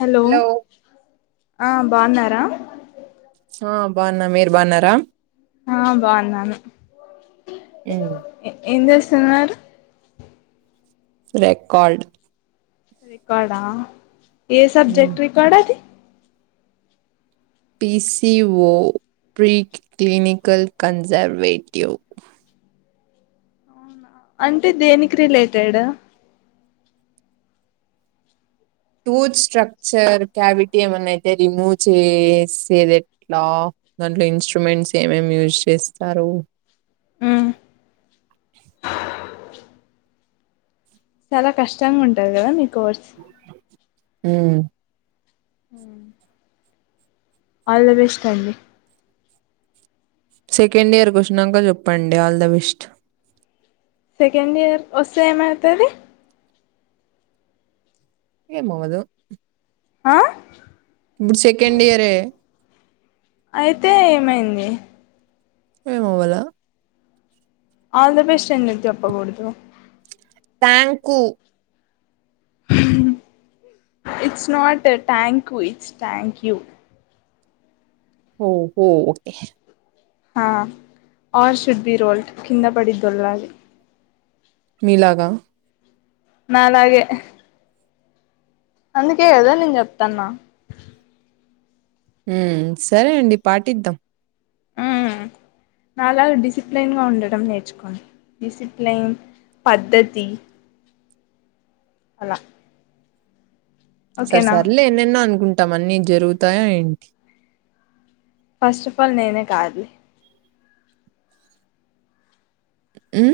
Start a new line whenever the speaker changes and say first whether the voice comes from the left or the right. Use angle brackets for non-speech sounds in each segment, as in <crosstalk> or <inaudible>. left: Hello ఆ బాగున్నారా
right: ఆ బావున్న మీరు బాగున్నారా
left: ఆ బాగున్నాను ఏం చేస్తున్నారు
right: రెకార్డ్
left: రికార్డ్ ఆ ఏ సబ్జెక్ట్ రికార్డ్ అది
right: పీసి ఓ ప్రీ క్లినిికల్ కన్జర్వేటివ్
left: అంటే దేనికి రిలేటెడ్
right: టూత్ స్ట్రక్చర్ క్యావిటీ ఏమనైతే రిమూవ్ చేసేది ఎట్లా దాంట్లో ఇన్స్ట్రుమెంట్స్ ఏమేమి యూజ్ చేస్తారు
left: మ్ చాలా కష్టంగా ఉంటది కదా మీ కోర్స్
right: హుమ్
left: హుమ్ ఆల్ ద బెస్ట్ అండి
right: సెకండ్ ఇయర్ కూ వచ్చినంక చెప్పండి all the best
left: second year వస్తే ఏమైతది
right: ఏమవ్వదు
left: హ
right: ఇప్పుడు సెకండ్ ఇయరే
left: అయితే ఏమైంది
right: ఏమవ్వలా
left: ఆల్ ద బెస్ట్ ఎందుకు చేప్పకూడదు
right: thank you
left: it's not thank you it's thank you
right: హు హు ఓకే
left: హ ఆర్ షుడ్ బి రోల్ట్ కింద పడి దోల్లాలి
right: మీలాగా
left: నాలగే అందుకే కద నేను చెప్తాన్నా
right: హుమ్ సరే అండి పాటిద్దాం
left: హుమ్ నాలాాగా డిసిప్లైన్ గా ఉండడం నేర్చుకోడి డిసిప్లైన్ పద్ధతి అలా
right: సరే
left: ఓకేనా
right: సర్ ఏలేన్నెన్నో అనుకుంటాం అన్నీ జరుగుతాయ ఏంటి
left: ఫస్ట్ ఆఫ్ ఆల్ నేనే కాదులే
right: మ్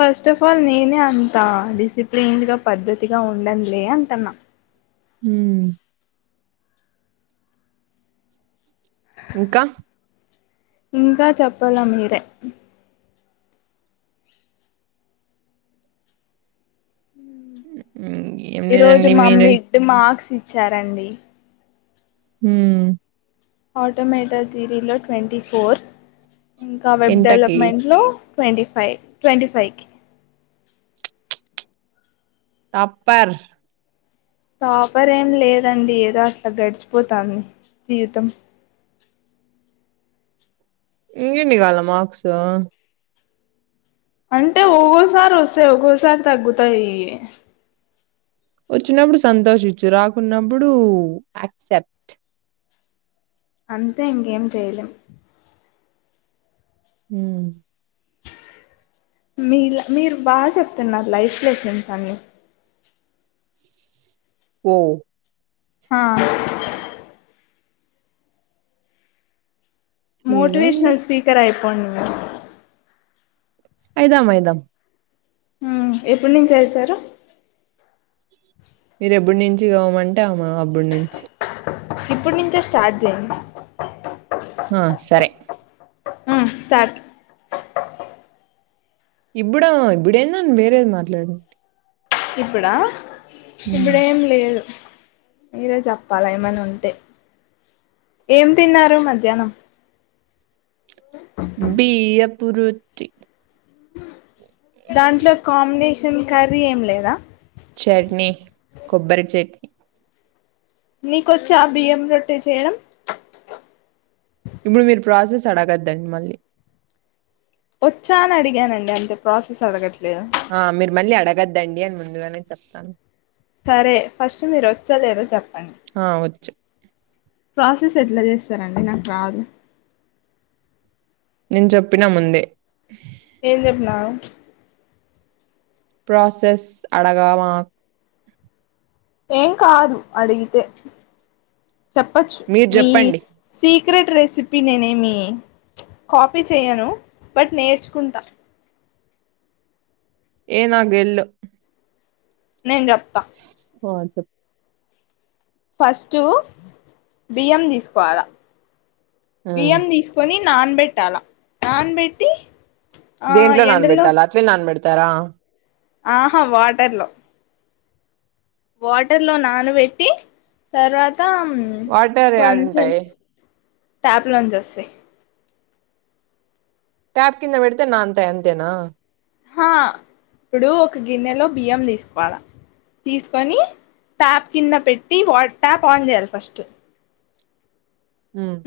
left: ఫస్ట్ ఆఫ్ ఆల్ నేనే అంత డిసిప్లిన్డ్గా పద్ధతిగా ఉండనులే అంటన్నా
right: హుమ్ ఇంకా
left: ఇంకా చెప్పాల మీరే
right: <unintelligible> ఏం
left: ఈ రోజు
right: లేదండి మీరే
left: మమ్మీ ఇడ్ మార్క్స్ ఇచ్చారండి.
right: ఉ
left: ఆటోమేటల్ థరీలో ట్వంటీ ఫోర్ ఇంకా వెబ్
right: ఇంతకీ
left: డెవలప్మెంట్లో ట్వంటీ ఫైవ్ ట్వంటీ ఫైవ్కి
right: టాపర్
left: టాపర్ ఏం లేదండి ఏదో అట్లా గడిచిపోతాంది జీవితం, <unintelligible>
right: ఇకేంని కావాలే మార్క్స్
left: అంటే ఒగోసారి వస్తాయి, ఒగోసారి తగ్గుతాయి.
right: వచ్చినప్పుడు సంతోషించు రాకున్నప్పుడు యాక్సెప్ట్
left: అంతే ఇంకేం చేయలేం
right: ఉ
left: మీ మీరు బాగా చెప్తున్నారు లైఫ్ లెసన్స్ అని
right: ఉ
left: హా
right: ఏదో అండి
left: మోటివేషనల్ స్పీకర్ అయిపోండి మీ
right: అయిదాం అయిదాం
left: ఊ ఎప్పుడి నుంచి అయితారు,
right: మీరు ఎప్పుడు నుంచి కావమంటే ఆమ అప్పుడి నుంచి
left: ఇప్పుడు నుంచే స్టార్ట్ చేయండి.
right: ఆ సరే
left: ఉ స్టార్ట్
right: ఇప్పుడా ఇప్పుడేందన్ వేరేది మాట్లాడు,
left: ఇప్పుడా ఇప్పుడేం లేదు మీరే చెప్పాలా ఏమన్న ఉంటే ఏం తిన్నారు మధ్యాహ్నం
right: బియ్యపురోత్తి
left: దాంట్లో కాంబినేషన్ కర్రీ ఏం లేదా
right: చెట్నీ కొబ్బరి చెట్
left: నీకొచ్చా బియ్యం రొట్టె చేయడం
right: ఇప్పుడు మీరు ప్రసెస్ అడగద్దండి, మళ్ళీ
left: వచ్చా అని అడిగానండి, అంతే ప్రసెస్ అడగట్లే
right: ఆ మీరు మళ్ళీ అడగద్దండి అని ముందుగానే చెప్తాను.
left: సరే ఫస్ట్ మీరు వచ్చ లేదా చెప్పండి.
right: ఆ వచ్చు
left: ప్రసెస్ ఎట్లా చేస్తారండి, నాకు రాదు
right: నేన్ చెప్పిన ముందే
left: ఏం చెప్పినారు,
right: ప్రసెస్ అడగామా
left: ఏం కాదు అడిగితే చెప్పచ్చు
right: మీరు
left: మీ
right: చెప్పండి
left: సీక్రెట్ రెసిపీ నేనే నేను ఏమి కాఫీ చేయను బట్ నేర్చుకుంటా,
right: ఏనగెల్
left: నేన్ చెప్తా
right: ఆ చెప్
left: ఫస్ట్ బియ్యం తీసుకోవాలా
right: ఉమ్
left: బియ్యం తీసుకొని, నాన్ బెట్టాలా నాన్ బెట్టి
right: దేంట్లో నానబెట్టాల అట్లే నానబెడతారా,
left: ఆహా వాటర్ లో వాటర్ లో నానబెట్టి తర్వా
right: వాటర్ యాడుంటాయ్
left: ట్యాప్ లో నుంచి వస్తాయ్
right: ట్యాప్ కింద పెడితే నాన్ తాయ్ అంతేనా
left: హా ఇప్పుడు ఒక గిన్నెలో బియ్యం తీసుకోవాలా తీసుకొని ట్యాప్ కింద పెట్టి వా ట్యాప్ ఆన్ చేయాలి ఫస్ట్
right: హ్మ్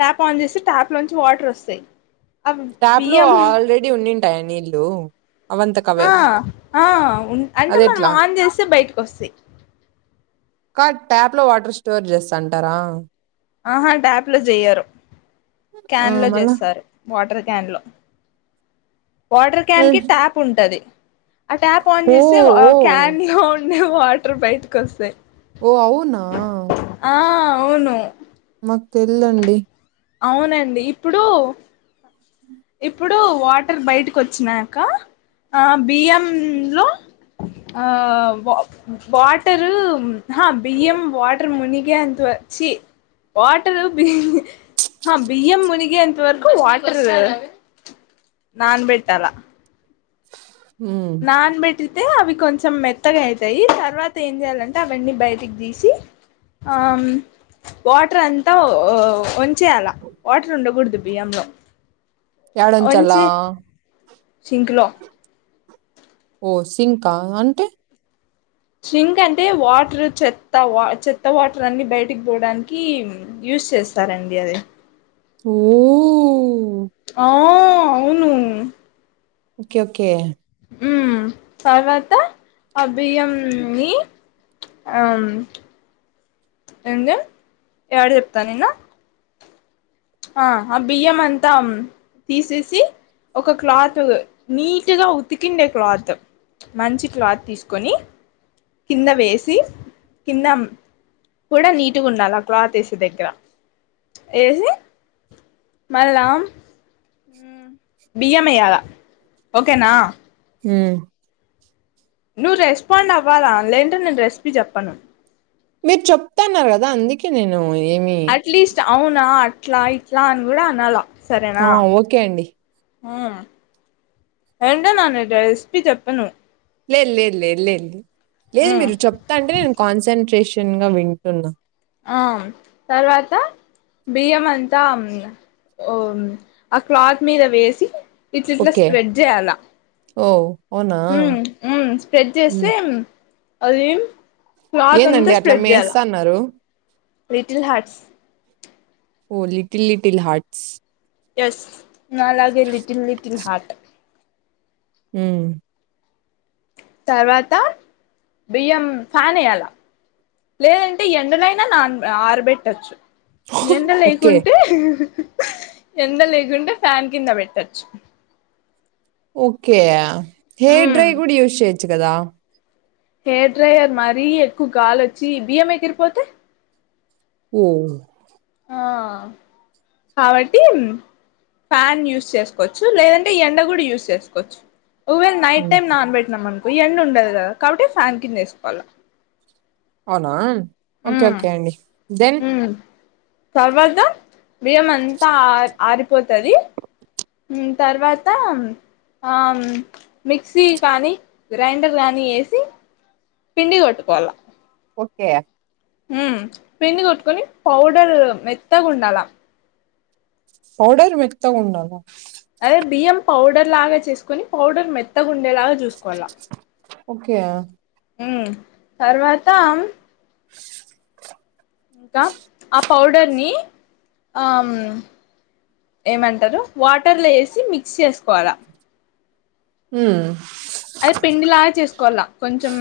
left: ట్యాప్ ఆన్ చేస్తే ట్యాప్ లోంచి వాటర్ వస్తాయ్
right: ట్యాప్ లో ఆల్రెడీ ఉండింటాయా నీళ్లు
left: ఆ ఆ ఉం అంటే మనం
right: అదెట్లా
left: ఆన్ చేస్తే బయటకి వస్తాయ్
right: కా ట్యాప్ లో వాటర్ స్టోర్ చేస్తాంటారా
left: ఆహా ట్యాప్ లో చేయ్యరు
right: ఆ
left: క్యాన్ లో
right: మళ్ళా
left: చేస్తారు వాటర్ క్యాన్ లో వాటర్ క్యాన్ కి
right: మళ్ళీ-
left: ట్యాప్ ఉంటది ఆ ట్యాప్ ఆన్
right: ఓ
left: చేస్తే
right: ఓ
left: క్యాన్ లో ఉండే వాటర్ బయటకి వస్తాయ్
right: ఓ అవునా
left: అవును
right: మాకు తెల్దండి
left: అవునండి ఇప్పుడు ఇప్పుడు వాటర్ బయటకు వచ్చినాక ఆ బియ్యం లో ఆ వాటర్ ఆ బియ్యం వాటర్ ముని ఎంత్వా చి వాటర్ బి బియ్యం మునిగెంత వరకు వాటర్ నాన్ బెట్టాలా
right: హ్మ్
left: పెట్టితే అవి కొంచం మెత్తగా అయితాయి తర్వాత ఏం చెయాలంటే అవన్నీ బయటికి తీసి ఆ వాటర్ అంతా వొన్ చేయాల వాటర్ ఉండకూడదు బియ్యంలో
right: యాడుంచాల
left: సింక్లో
right: ఓ సింకా అంటే
left: సింక్ అంటే వాటర్ చెత్త వా చెత్త వాటర్ అన్ని బయటికి పోవడానికి యూ యూస్ చేస్తారండి అది
right: ఓ
left: ఆ అవును
right: ఓకే ఓకే
left: హ్మ్ తర్వాతా ఆ బియ్యం ని అమ్ ఏంది యాడ చెప్తానింది ఆ ఆ బియ్యం అంతా తీసేసి ఒక క్లాత్ నీటిగా ఉతికేండే క్లాత్ మంచి క్లాత్ తీసుకొని కింద వేసి కింద కూడా నీటిగా ఉండాలా క్లాత్ వేసే దగ్గర ఎసి మళ్ళం బియ్యం వేయలా ఓకేనా
right: హ్మ్
left: నువ్వు రెస్పాండ్ అవ్వాలా లేదంటే నేను రెసిపీ చెప్పను
right: మీరు చెప్తన్నారు కదా అందుకే నేను ఏమి
left: అట్లీస్ట్ అవునా అట్లా ఇట్లా అని కూడా అనాల
right: ఆ ఓకే అండి
left: ఆ ఏంటనన్న రెసిపీ చెప్పను
right: లేదు లేదు లేదు లేదు లే లేదు మీరు చెప్తాంటే నేను కాన్సన్ట్రేషన్‌గా వింటున్నా
left: ఆమ్ తర్వాత బియ్యం అంతా ఓ ఆ క్లాత్ మీద వేసి ఇట్లిట్లా
right: ఓకే
left: స్ప్రెడ్ చేయాలా
right: ఓ అవునా
left: ఉమ్మ్ ఉమ్మ్ స్ప్రెడ్ చేస్తే
right: హ్మ్
left: అదిం క్లాత్
right: ఏందండి
left: అంతా
right: అట్లా
left: స్ప్రెడ్ చేయ్యాల
right: మేస్తన్నారు
left: లిటిల్ హార్ట్స్
right: ఓ లిటిల్ లిటిల్ హార్ట్స్
left: ఎస్ నాలాగే లిటిల్ లిటిల్ హార్ట్
right: హ్మ్
left: తర్వాత బియ్యం ఫ్యాన్ ఎయ్యాల లేదంటే ఎండనైనా నాన్ ఆరబెట్టచ్చు ఎండ
right: ఓకే
left: లేకుంటే ఎండ లేకుంటే ఫ్యాన్ కింద పెట్టచ్చు
right: ఓకే హేర్ డ్రై
left: ఉమ్
right: కూడా యూస్ చేయచ్చు కదా
left: హెయిర్ డ్రయర్ మరీ ఎక్కువ గాలుొచ్చి బియ్యం ఎగిరిపోతే
right: ఓ
left: ఆ కాబట్టిం ఫ్యాన్ యూస్ చేసుకోవచ్చు లేదంటే ఎండ కూడా యూస్ చేసుకోవచ్చు ఒకవేళ నైట్
right: హ్మ్
left: టైం నానబెట్టినాం అనుకో ఎండుండదు కదా కాబట్టి ఫ్యాన్ కింద ఏసుకోవాలా
right: అవునా ఓకే ఓకే అండి దెన్
left: ఉమ్ తర్వాత బియ్యం అంతా ఆ ఆరిపోతది మ్మ్ తర్వాత ఆమ్ మిక్సీ కానీ గ్రైండర్ కానీ ఏసి పిండి గోట్టుకోవాలా
right: ఓకే
left: మ్మ్ పిండి కొట్టుకొని పౌడర్ మెత్తగుండాలా
right: పౌడర్ మెత్తగుండాల
left: అదే బియ్యం పౌడర్ లాగా చేసుకోని పౌడర్ మెత్తగుండేలాగా చూసు
right: ఓకే
left: హ్మ్ తర్వాత ఇంకా ఆ పౌడర్‌ని ఆమ్ ఏమంటారు వాటర్లో ఎసి మిక్స్ చేసుకోవాలా
right: హ్మ్
left: అదే పిండిలాగా చేసుకోవాల కొంచెం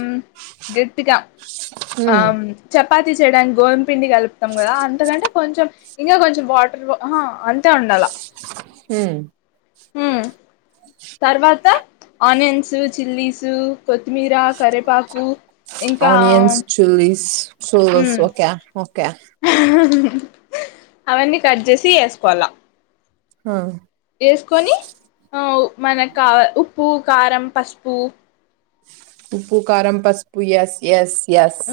left: గట్టిగా
right: హ్మ్
left: ఆమ్ చ పాతి చేయడానికి గోధుమపిండి కలుపుతాం కదా అంతకంటే కొంచెం ఇంకా కొంచెం వాటర్ అహ అంతే ఉండాల
right: హ్మ్
left: మ్మ్ తర్వాత ఆనియన్స్ చిల్లీసు కొత్తిమీర కరేపాకు ఇంకా
right: షూల్స్
left: ఉమ్
right: ఓక్య ఓక్య
left: అవన్నీ కట్ చేసి ఏసుకోవాల
right: హ
left: ఏస్కొని అవ్ మనకి కావా ఉప్పు కారం పసుపు
right: ఉప్పు కారం పసుపు యస్ యస్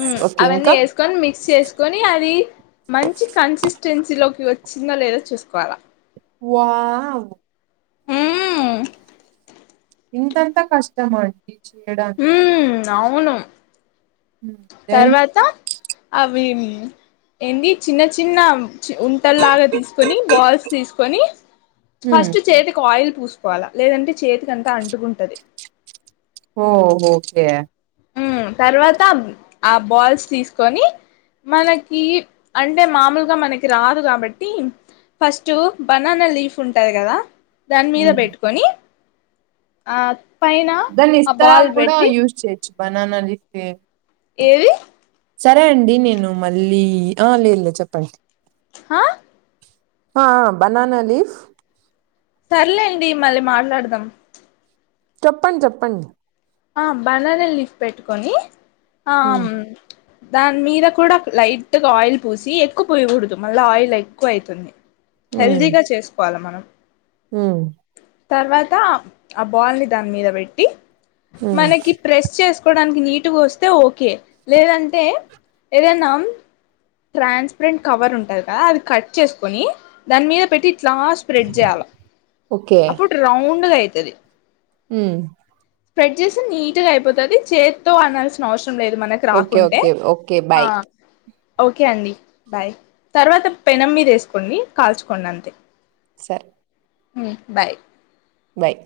left: మ్మ్ అవన్నీ ఏసుకొని మిక్స్ చేసుకొని అది మంచి కన్సిస్టెన్సీలోకి వ చ్చిందో లేదో చూసుకోవాలా
right: వావ్
left: మ్మ్
right: ఇంతంత కష్టమ అండి చేయడానికి
left: మ్మ్ అవును
right: ఎన్
left: తర్వాత అవి ఏంది చిన్న చిన్న ఉంటల్లాగ తీసుకొని బాల్స్ తీసుకొని
right: హ్మ్
left: ఫస్ట్ చేతికి ఆయిల్ పూసుకోవాలా లేదంటే చేతికి అంతా అంటుకుంటది
right: ఓహ్ ఒకె
left: ఉమ్ తర్వాత ఆ బాల్స్ తీస్కొని మనకి అంటే మామూల్గా మనకి రాదు కాబట్టి ఫస్టు బనాన లీఫ్ ఉంటది కదా దాని మీద
right: హ్మ్
left: పెట్టుకొని ఆ పైన
right: దాన్ని
left: ఆ
right: ఇస్తా
left: బాల్
right: రాక్కూడ
left: పెట్టి
right: యూస్్ చేయొచ్చు బనానా లిఫ్ే
left: ఏరి
right: సరే అండి నేను మళ్ళీ ఆ లేద్ లేదు చెప్పండి
left: హా
right: హా బనాన లీఫ్
left: సర్లేండి మళ్ళీ మాట్లాడదాం
right: చెప్పండ్ చెప్పండి
left: ఆ బనాన లీఫ్ పెట్టుకొని హా ఆమ్
right: ఉమ్,
left: దాని మీద కూడా లైట్గ ఆయిల్ పోసి ఎక్కువ పోయకూడదు మళ్ళా ఆయిల్ ఎక్కువ అయితుంది హెల్దీగ చేస్కోవాలి మనం
right: హువ్
left: తర్వాత ఆ బాల్ ని దాని మీద పెట్టి
right: ఉమ్.
left: మనకి ప్రెస్ చేస్ కోడానికి నీటుగా వస్తే ఓకే లేదంటే ఏదైన ట్రాన్స్పరెంట్ కవర్ ఉంటది కదా అది కట్ చేసుకుొని దాని మీద పెట్టి ఇట్లా స్ప్రెడ్ చేయాల
right: ఓకే
left: అప్పుడు రౌండ్గా అవుతుంది
right: ఉమ్
left: స్ప్రెడ్ చేసి నీట్ గా అయిపోతది చేత్తో అనాల్సిన అవసం రం లేదు మనకు
right: ఓకే
left: రాకుంటే
right: ఓకే ఓకే బాయ్
left: ఓకే అండి బాయ్ తర్వాత పెనం మీద వేసుకోండి కాల్చుకోండి అంతే
right: సరె
left: మ్ బాయ్
right: బయ్